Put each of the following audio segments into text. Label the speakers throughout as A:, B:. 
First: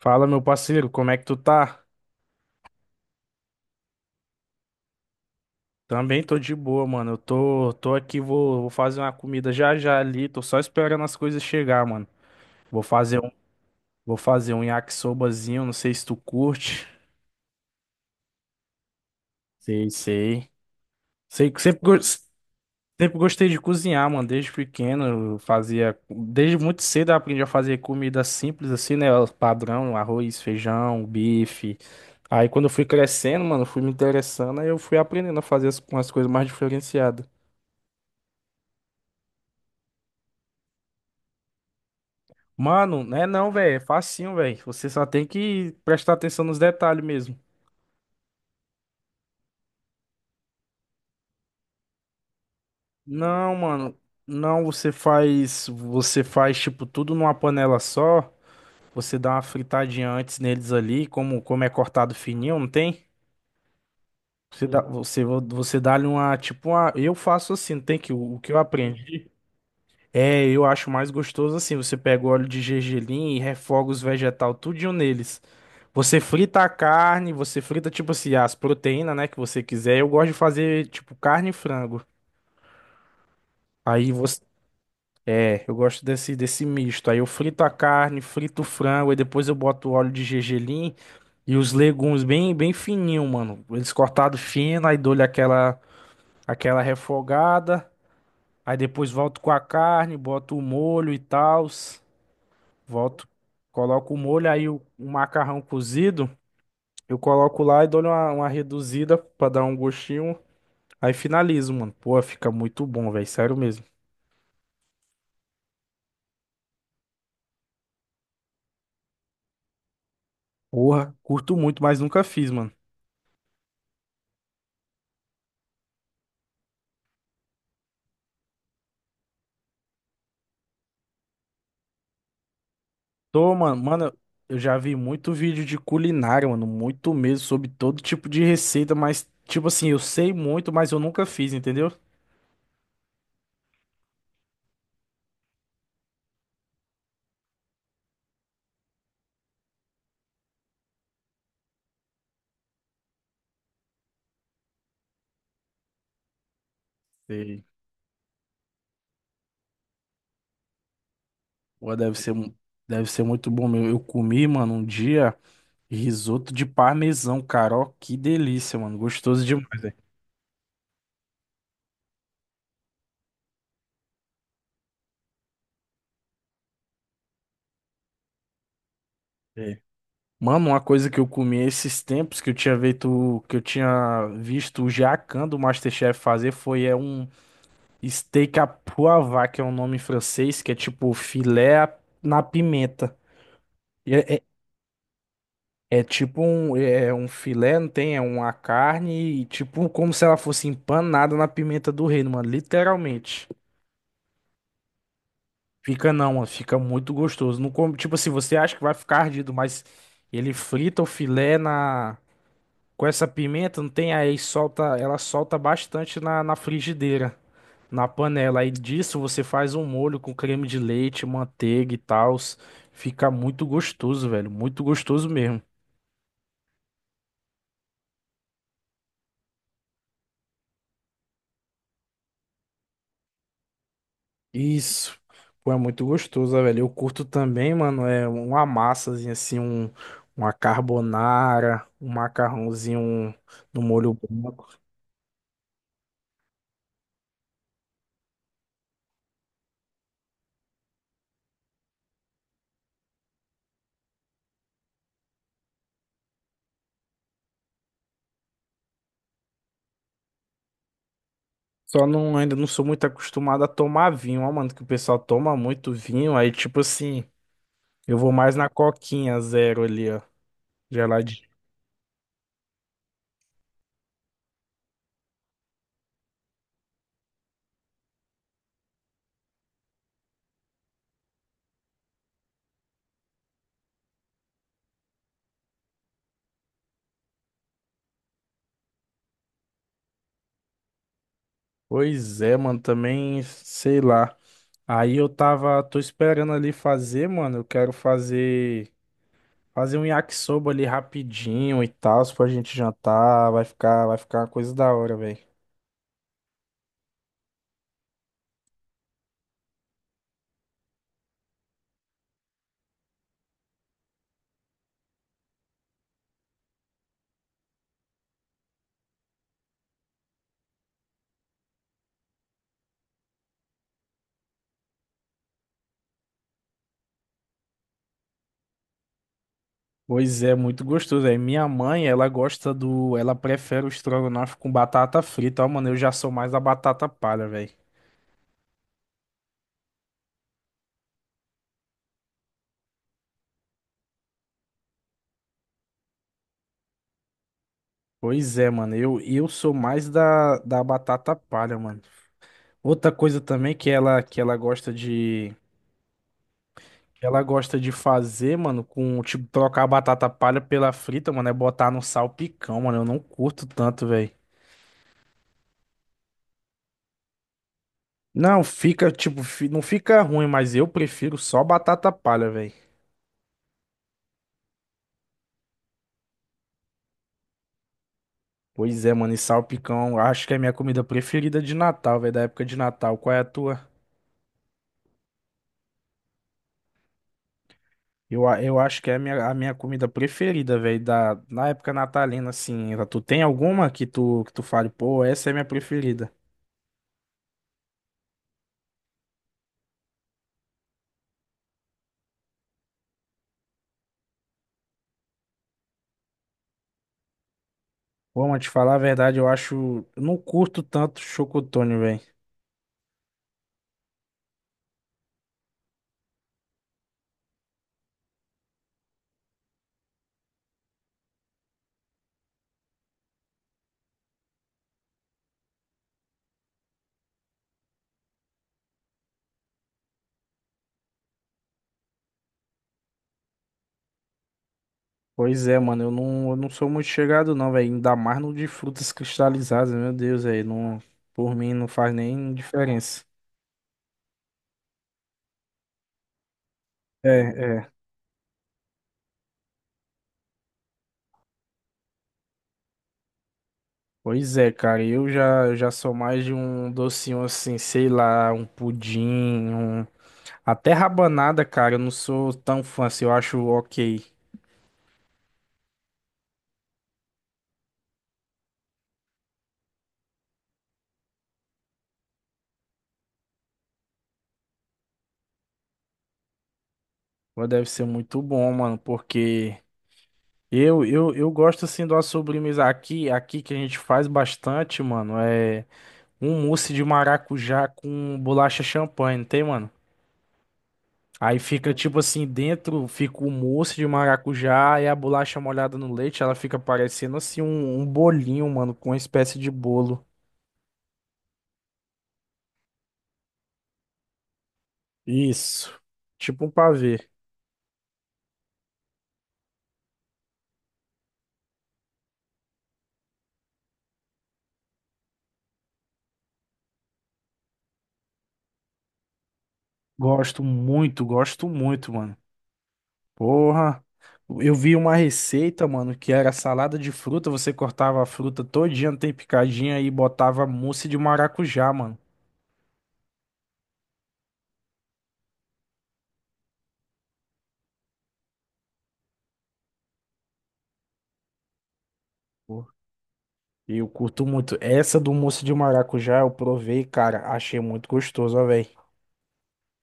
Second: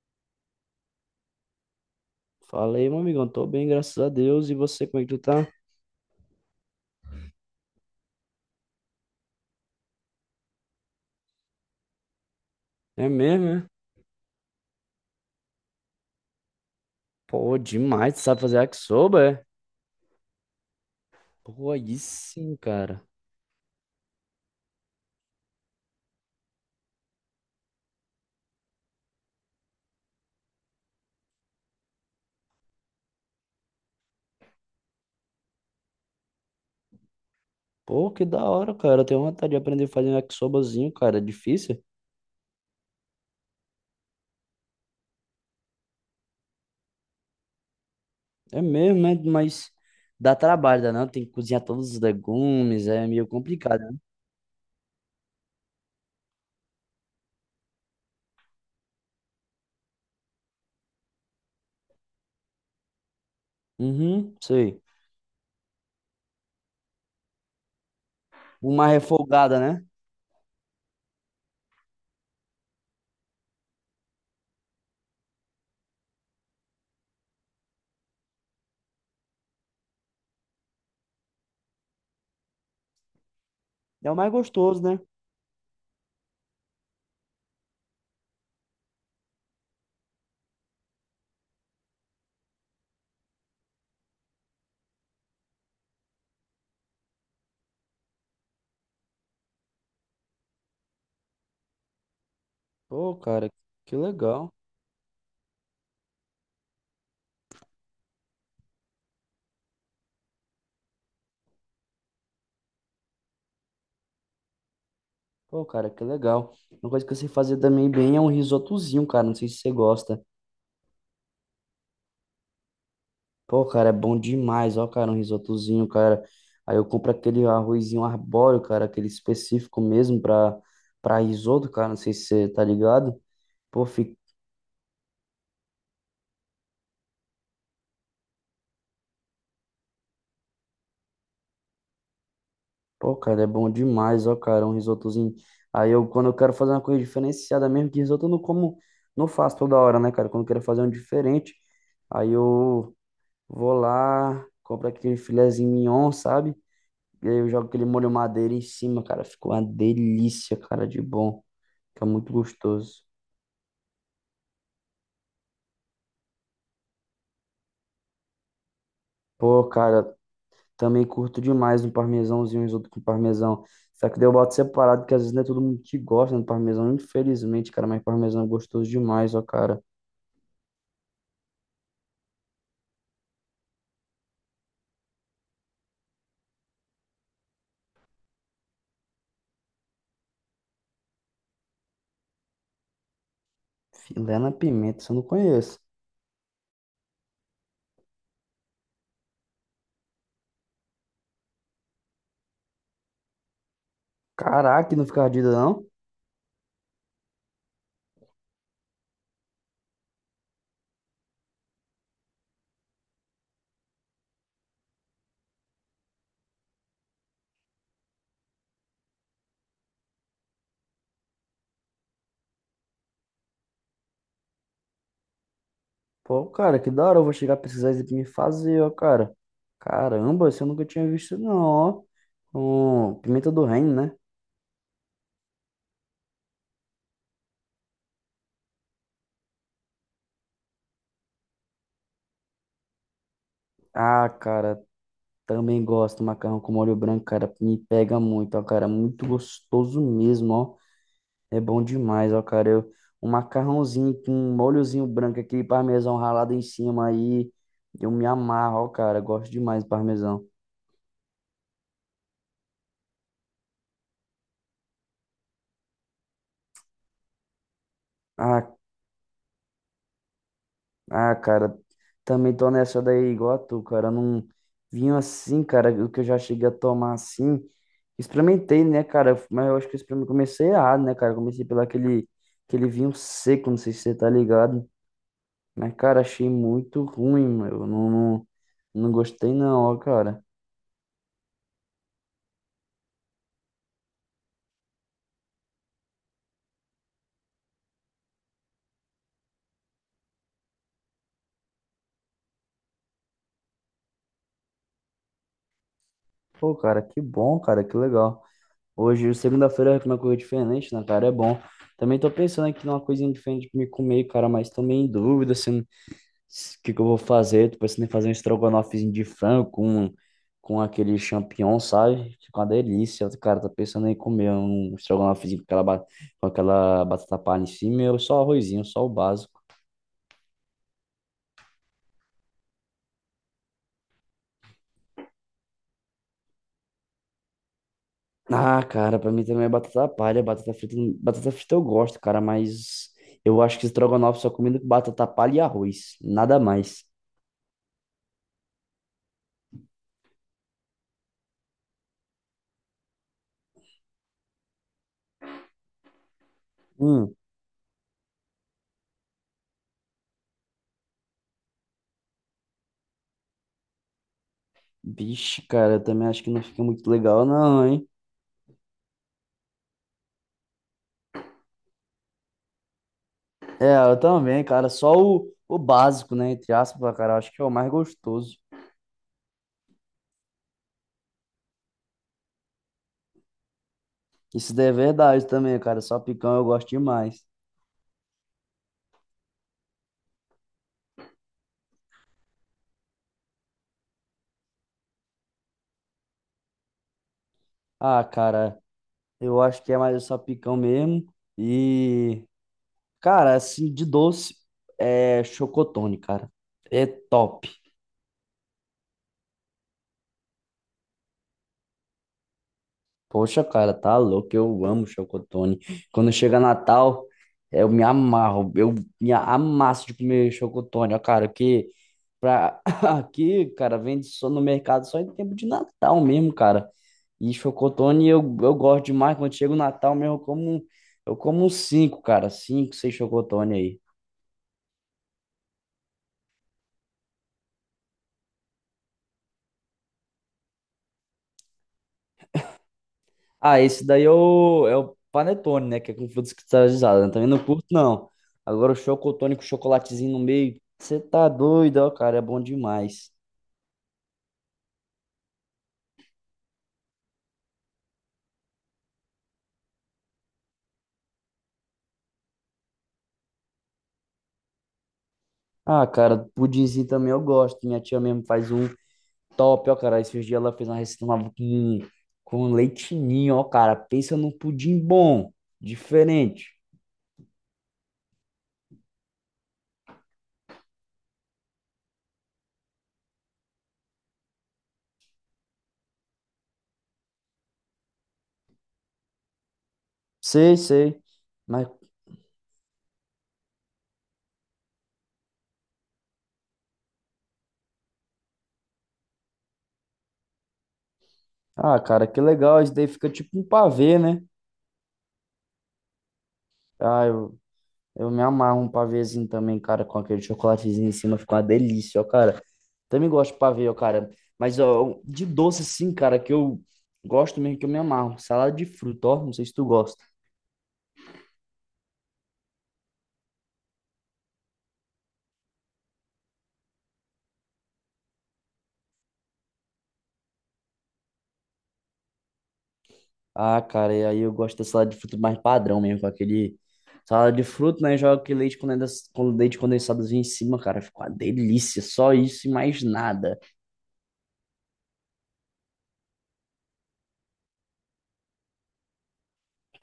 A: Fala, meu parceiro, como é que tu tá?
B: Falei, meu amigão, tô bem, graças a Deus. E você, como é que tu tá?
A: Também tô de boa, mano. Eu tô aqui, vou fazer uma comida já já ali. Tô só esperando as coisas chegar, mano. Vou
B: É
A: fazer um,
B: mesmo, é?
A: vou fazer um yakisobazinho, não sei se tu curte.
B: Pô, demais, tu sabe fazer yakisoba, é?
A: Sei, sei. Sei que
B: Pô,
A: sempre,
B: aí
A: gos-
B: sim, cara.
A: sempre gostei de cozinhar, mano. Desde pequeno eu fazia, desde muito cedo eu aprendi a fazer comida simples assim, né? O padrão, arroz, feijão, bife. Aí quando eu fui crescendo, mano, fui me interessando, aí eu fui aprendendo a fazer umas coisas mais diferenciadas.
B: Pô, que da hora, cara. Eu tenho vontade de aprender a fazer um yakisobazinho, cara. É difícil?
A: Mano, não é não, velho. É facinho, velho. Você só tem que prestar atenção nos detalhes mesmo.
B: É mesmo, né? Mas dá trabalho, dá não? Tem que cozinhar todos os legumes, é meio
A: Não,
B: complicado, né?
A: mano. Não, Você faz tipo, tudo numa panela só. Você dá uma fritadinha antes neles ali, como é cortado fininho, não tem?
B: Uhum,
A: Você dá,
B: sei.
A: você, você dá-lhe uma. Eu faço assim, não tem que o que eu
B: Uma
A: aprendi.
B: refogada, né?
A: É, eu acho mais gostoso assim. Você pega o óleo de gergelim e refoga os vegetal tudinho neles. Você frita a carne, você frita tipo assim as proteínas, né, que você quiser. Eu gosto de fazer tipo carne e frango.
B: É
A: Aí
B: o mais
A: você,
B: gostoso, né?
A: É, eu gosto desse misto. Aí eu frito a carne, frito o frango, aí depois eu boto o óleo de gergelim e os legumes bem bem fininho, mano. Eles cortados fino, aí dou-lhe aquela refogada. Aí depois volto com a carne, boto o molho e tal.
B: Pô,
A: Volto,
B: cara, que
A: coloco o molho,
B: legal.
A: aí o macarrão cozido, eu coloco lá e dou uma reduzida pra dar um gostinho. Aí finalizo, mano. Pô, fica muito bom, velho. Sério mesmo.
B: Pô, cara, que legal. Uma coisa que eu sei fazer também bem é um risotozinho, cara. Não sei se você gosta.
A: Porra, curto muito, mas nunca fiz, mano.
B: Pô, cara, é bom demais, ó, cara, um risotozinho, cara. Aí eu compro aquele arrozinho arbóreo, cara, aquele específico mesmo pra, risoto, cara, não sei se você tá ligado.
A: Tô, mano,
B: Pô, fica.
A: eu já vi muito vídeo de culinária, mano. Muito mesmo, sobre todo tipo de receita, mas, tipo assim, eu sei muito, mas eu nunca fiz, entendeu?
B: Pô, cara, é bom demais, ó, cara, um risotozinho. Aí eu, quando eu quero fazer uma coisa diferenciada mesmo, que risoto eu não como, não faço toda hora, né, cara? Quando eu quero fazer um diferente, aí eu vou lá, compro aquele filezinho mignon, sabe? E aí, eu
A: Sei.
B: jogo aquele molho madeira em cima, cara. Ficou uma delícia, cara, de bom.
A: Pô,
B: Fica
A: deve
B: muito
A: ser, mu-
B: gostoso.
A: deve ser muito bom mesmo. Eu comi, mano, um dia. Risoto de parmesão, cara. Ó, que delícia, mano. Gostoso
B: Pô,
A: demais, velho.
B: cara, também curto demais um parmesãozinho, um risoto com parmesão. Só que daí eu boto separado, que às vezes não é todo mundo que gosta do parmesão, infelizmente, cara. Mas parmesão é gostoso demais, ó,
A: É.
B: cara.
A: Mano, uma coisa que eu comi esses tempos que eu tinha visto o jacan do MasterChef fazer foi é um steak à poivre, que é um nome em francês, que é tipo filé na pimenta. E É,
B: Filé
A: é,
B: na pimenta, isso eu não conheço.
A: é um filé, não tem? É uma carne, e tipo como se ela fosse empanada na pimenta do reino, mano, literalmente.
B: Caraca, não fica ardido, não?
A: Fica não, mano, fica muito gostoso. Não come, tipo assim, você acha que vai ficar ardido, mas ele frita o filé na com essa pimenta, não tem aí, ela solta bastante na frigideira, na panela. Aí disso você faz um molho com creme de leite, manteiga e tal. Fica muito gostoso, velho, muito gostoso mesmo.
B: Pô, cara, que da hora. Eu vou chegar a precisar isso aqui me fazer, ó, cara. Caramba, isso eu nunca tinha visto, não, ó. Com pimenta do reino, né?
A: Isso. Pô, é muito gostoso, velho. Eu curto também, mano, é uma massazinha assim, uma carbonara, um macarrãozinho no molho
B: Ah,
A: branco.
B: cara, também gosto, macarrão com molho branco, cara, me pega muito, ó, cara, muito gostoso mesmo, ó. É bom demais, ó, cara. Eu, um macarrãozinho com um molhozinho branco, aquele parmesão ralado em cima aí, eu me amarro, ó, cara, gosto demais do parmesão.
A: Só não, ainda não sou muito acostumado a tomar vinho, ó, mano, que o pessoal toma muito vinho, aí tipo assim, eu vou mais
B: Ah,
A: na coquinha zero ali, ó, geladinho.
B: cara, também tô nessa daí igual a tu, cara, não vinho assim, cara, o que eu já cheguei a tomar assim, experimentei, né, cara, mas eu acho que eu experimentei, comecei errado, né, cara, comecei pelo aquele vinho seco, não sei se você tá ligado. Mas, cara, achei muito ruim, meu. Não, não, não gostei não, ó, cara.
A: Pois é, mano, também, sei lá. Aí tô esperando ali fazer, mano, eu quero fazer um yakisoba ali rapidinho e tal, se pra gente jantar, vai ficar uma coisa da hora, velho.
B: Pô, cara, que bom, cara, que legal. Hoje, segunda-feira, é uma coisa diferente, né, cara? É bom. Também tô pensando aqui numa coisinha diferente pra me comer, cara, mas também em dúvida, assim, o que que eu vou fazer. Tô pensando em fazer um estrogonofezinho de frango com aquele champignon, sabe? Fica uma delícia. Cara, tô pensando em comer um estrogonofezinho com aquela batata palha em cima, ou só arrozinho, só o básico.
A: Pois é, muito gostoso, velho. Minha mãe, ela prefere o estrogonofe com batata frita, ó, mano, eu já sou mais da batata palha, velho.
B: Ah, cara, pra mim também é batata palha, batata frita eu gosto, cara, mas eu acho que estrogonofe só comendo com batata palha e arroz, nada mais.
A: Pois é, mano. Eu sou mais da batata palha, mano. Outra coisa também que ela gosta de. que
B: Hum,
A: Ela gosta de fazer, mano, com, tipo, trocar a batata palha pela frita, mano, é botar no salpicão, mano. Eu não curto tanto, velho.
B: vixe, cara, eu também acho que não fica muito legal não, hein?
A: Não, fica, tipo, não fica ruim, mas eu prefiro só batata palha, velho.
B: É, eu também, cara, só o básico, né, entre aspas, cara, eu acho que é o mais gostoso.
A: Pois é, mano, e salpicão, acho que é a minha comida preferida de Natal, velho, da época de Natal. Qual é a tua?
B: Isso daí é verdade também, cara, só picão eu gosto demais.
A: Eu acho que é a minha, comida preferida, velho, na época natalina, assim. Tu tem alguma que tu fale, pô, essa é minha preferida?
B: Ah, cara, eu acho que é mais só picão mesmo e, cara, assim, de doce é chocotone, cara. É top.
A: Pô, mas te falar a verdade, eu acho. Eu não curto tanto chocotone, velho.
B: Poxa, cara, tá louco, eu amo chocotone. Quando chega Natal, eu me amarro, eu me amasso de comer chocotone, ó, cara, que pra... aqui, cara, vende só no mercado só em tempo de Natal mesmo, cara. E chocotone eu gosto demais, quando chega o Natal mesmo, eu como uns cinco, cara, cinco, seis chocotone aí.
A: Pois é, mano, eu não sou muito chegado, não, velho. Ainda mais no de frutas cristalizadas, meu Deus, velho. Não, por mim não faz nem diferença.
B: Ah, esse daí é o, é o panetone, né? Que é com frutas cristalizadas.
A: É,
B: né? Também não curto,
A: é.
B: não. Agora o chocotone com chocolatezinho no meio. Você tá doido, ó, cara. É bom demais.
A: Pois é, cara, eu já sou mais de um docinho assim, sei lá, um pudim, até rabanada, cara, eu não sou tão fã, assim, eu acho OK.
B: Ah, cara, pudinzinho também eu gosto. Minha tia mesmo faz um top, ó, cara. Esses dias ela fez uma receita uma com leite ninho, ó, cara. Pensa num pudim bom, diferente.
A: Mas deve ser muito bom, mano, porque eu gosto, assim, de uma sobremesa aqui que a gente faz bastante, mano, é um mousse de maracujá com bolacha champanhe, não tem, mano?
B: Sei, sei.
A: Aí
B: Mas,
A: fica, tipo assim, dentro fica o mousse de maracujá e a bolacha molhada no leite, ela fica parecendo, assim, um bolinho, mano, com uma espécie de bolo.
B: ah, cara, que legal. Isso daí fica tipo um pavê, né?
A: Isso, tipo um
B: Ah,
A: pavê.
B: eu me amarro um pavêzinho também, cara, com aquele chocolatezinho em cima, fica uma delícia, ó, cara. Também gosto de pavê, ó, cara. Mas, ó, um, de doce, sim cara, que eu gosto mesmo, que eu me amarro. Salada de fruta, ó, não sei se tu gosta.
A: Gosto muito, mano. Porra, eu vi uma receita, mano, que era salada de fruta, você cortava a fruta todinha, tem picadinha e botava mousse de maracujá, mano.
B: Ah, cara, e aí eu gosto da salada de fruta mais padrão mesmo, com aquele. Salada de fruta, né, joga aquele com leite condensadozinho em cima, cara, fica uma delícia. Só isso e
A: Pô,
B: mais nada.
A: eu curto muito. Essa do mousse de maracujá eu provei, cara, achei muito gostoso, ó, velho.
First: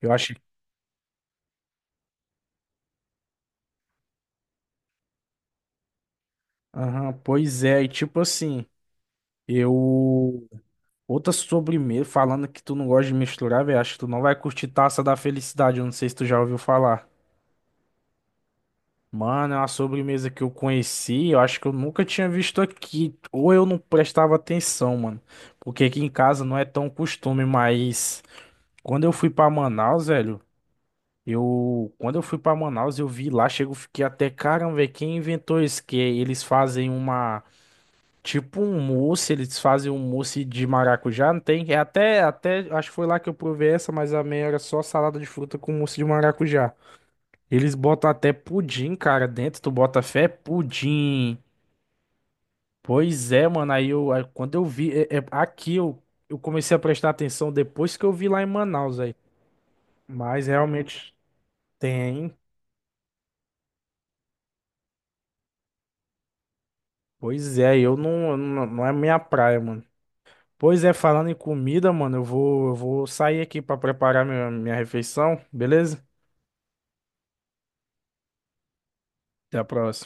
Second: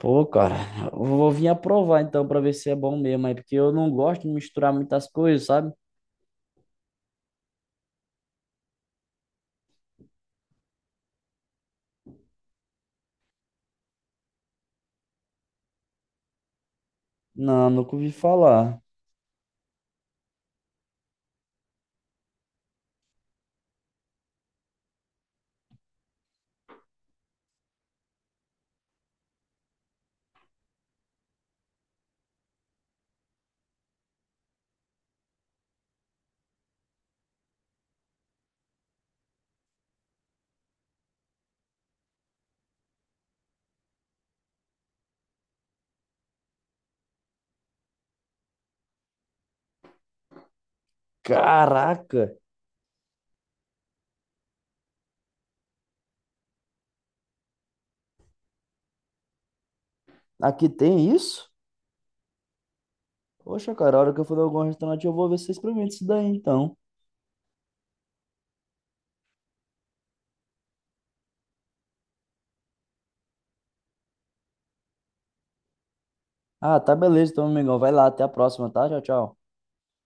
A: Eu achei.
B: cara, eu vou vir aprovar então pra ver se é bom mesmo, aí, porque eu não gosto de misturar muitas coisas, sabe?
A: Aham, pois é, e tipo assim, eu. Outra sobremesa, falando que tu não gosta de misturar, velho, acho que tu não vai curtir Taça da Felicidade, eu não sei se tu já ouviu falar.
B: Não, nunca ouvi falar.
A: Mano, é uma sobremesa que eu conheci, eu acho que eu nunca tinha visto aqui, ou eu não prestava atenção, mano, porque aqui em casa não é tão costume, mas quando eu fui pra Manaus, velho, quando eu fui pra Manaus, eu vi lá, chego, fiquei até, caramba, velho, quem inventou isso? Que eles fazem uma, tipo um mousse, eles fazem um mousse de maracujá, não tem? É até, acho que foi lá que eu provei essa, mas a minha era só salada de fruta com mousse de maracujá. Eles botam até pudim, cara, dentro. Tu bota fé? É pudim.
B: Caraca,
A: Pois é, mano. Aí quando eu vi, aqui eu comecei a prestar atenção depois que eu vi lá em Manaus, aí. Mas
B: aqui tem
A: realmente
B: isso?
A: tem.
B: Poxa, cara, a hora que eu for em algum restaurante, eu vou ver se vocês experimentam isso daí, então.
A: Pois é, eu não, é minha praia, mano. Pois é, falando em comida, mano, eu vou sair aqui pra preparar minha refeição, beleza?
B: Ah, tá beleza, então, amigão. Vai lá, até a próxima, tá? Tchau, tchau.
A: Até a próxima.